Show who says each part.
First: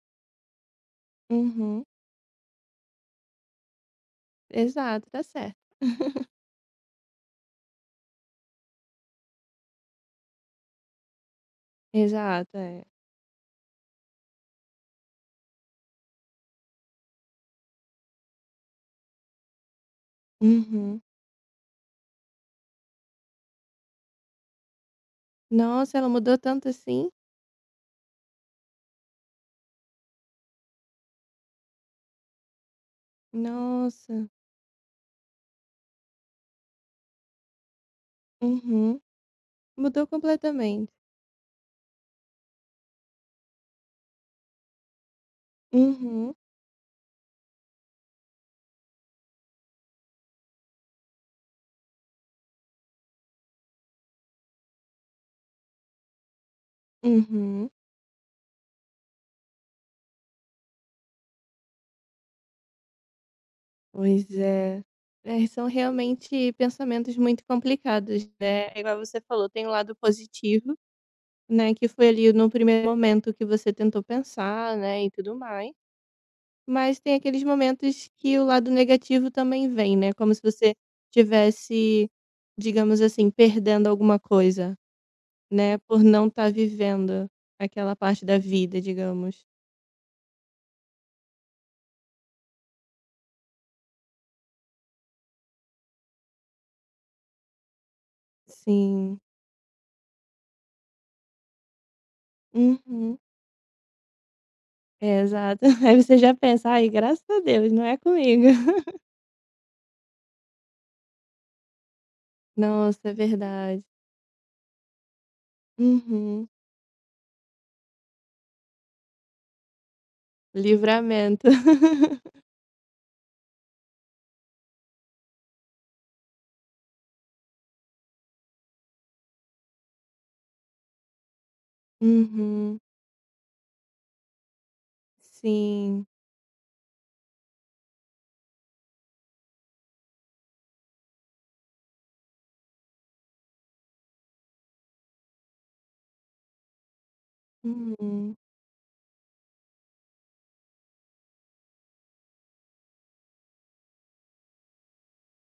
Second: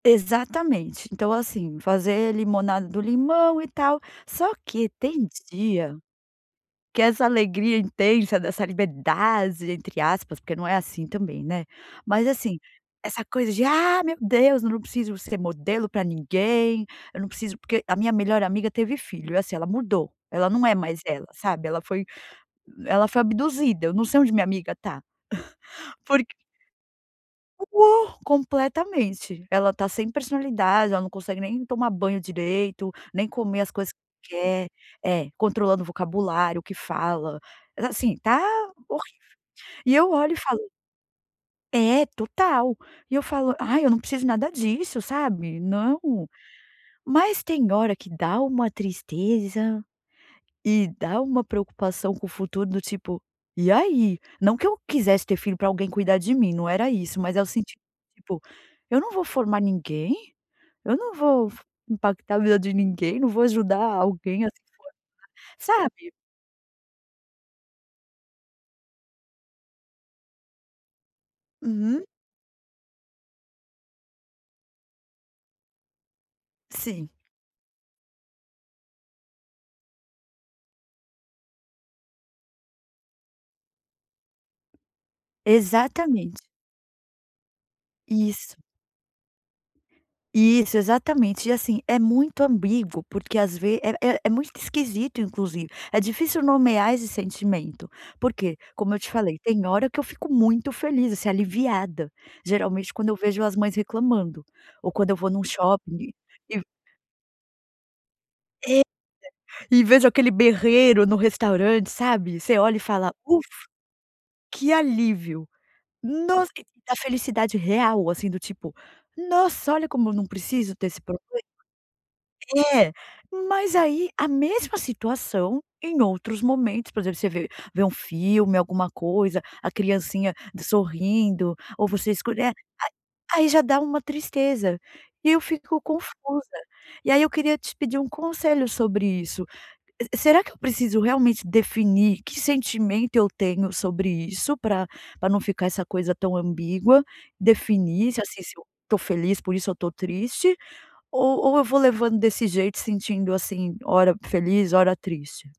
Speaker 1: Exatamente. Então assim,
Speaker 2: Uhum.
Speaker 1: fazer limonada do limão e tal. Só que
Speaker 2: Exato, tá
Speaker 1: tem
Speaker 2: certo.
Speaker 1: dia que essa alegria intensa, dessa "liberdade", entre aspas, porque não é assim também, né. Mas
Speaker 2: Exato,
Speaker 1: assim,
Speaker 2: é.
Speaker 1: essa coisa de “Ah, meu Deus, eu não preciso ser modelo pra ninguém, eu não preciso” porque a minha melhor amiga teve filho, é assim, ela mudou, ela não é mais
Speaker 2: Uhum.
Speaker 1: ela, sabe, ela foi ela foi abduzida, eu não sei onde minha amiga tá.
Speaker 2: Nossa, ela
Speaker 1: Porq,
Speaker 2: mudou tanto assim?
Speaker 1: [unintelligible] completamente. Ela tá sem personalidade, ela não consegue nem tomar banho direito, nem comer as coisas
Speaker 2: Nossa.
Speaker 1: quer. É, controlando o vocabulário, o que fala, assim, tá
Speaker 2: Uhum.
Speaker 1: horrível. E
Speaker 2: Mudou
Speaker 1: eu olho e falo
Speaker 2: completamen
Speaker 1: É, total. E eu falo: “Ai, eu não preciso nada disso, sabe. Não".
Speaker 2: Uhum.
Speaker 1: Mas tem hora que dá uma tristeza. E dá uma preocupação com o futuro, do tipo: “E aí?”. Não que eu quisesse ter filho pra alguém cuidar de mim, não era isso, mas o
Speaker 2: Uhum.
Speaker 1: senti tipo: “Eu não vou formar ninguém? Eu não vou f impactar a vida de ninguém? Não vou ajudar
Speaker 2: Pois
Speaker 1: alguém a se
Speaker 2: é. É, e
Speaker 1: formar?”,
Speaker 2: são
Speaker 1: sabe.
Speaker 2: realmente pensamentos muito complicados, né. É igual você falou, tem o lado positivo, né, que
Speaker 1: Uhum.
Speaker 2: foi ali, no primeiro momento que você tentou pensar, né, e tudo mais. Mas
Speaker 1: Sim.
Speaker 2: tem aqueles momentos que o lado negativo também vem, né, como se você tivesse, digamos assim, perdendo alguma coisa, né, por não
Speaker 1: Exatamente.
Speaker 2: tá vivendo aquela parte da
Speaker 1: Isso.
Speaker 2: vida, digamos.
Speaker 1: Isso, exatamente. E assim, é muito ambíguo, porque às ve é é é muito esquisito, inclusive. É difícil nomear esse sentimento, por quê? Como eu te
Speaker 2: Sim.
Speaker 1: falei, tem hora que eu fico muito feliz, assim, aliviada, geralmente quando eu
Speaker 2: Uhum.
Speaker 1: vejo as mães reclamando ou quando eu
Speaker 2: É,
Speaker 1: vou num
Speaker 2: exato.
Speaker 1: shopping
Speaker 2: Aí
Speaker 1: e
Speaker 2: você já
Speaker 1: e
Speaker 2: pensa: “Ai, graças a Deus, não é comigo.”
Speaker 1: É, e vejo aquele berreiro no restaurante, sabe. Você olha e
Speaker 2: Nossa,
Speaker 1: fala:
Speaker 2: é
Speaker 1: “Ufa,
Speaker 2: verdade.
Speaker 1: que alívio”.
Speaker 2: Uhum.
Speaker 1: Nossa, a felicidade real, assim, do tipo: “Nossa, olha como eu não preciso ter esse problema”.
Speaker 2: Livramento.
Speaker 1: É, mas aí a mesma situação, em outros momentos, por exemplo, você vê vê um filme, alguma coisa, a criancinha d sorrindo ou você escolhe eh,
Speaker 2: Uhum.
Speaker 1: a aí já dá uma tristeza, e eu fico
Speaker 2: Sim.
Speaker 1: confusa. E aí eu queria te pedir um conselho sobre isso, será que eu preciso realmente definir que sentimento eu tenho sobre isso pra pra não ficar essa coisa tão ambígua? Definir se,
Speaker 2: Uhum.
Speaker 1: assim, se eu tô feliz, por isso eu tô triste, o ou eu vou levando desse jeito, sentindo, assim, ora feliz, ora triste?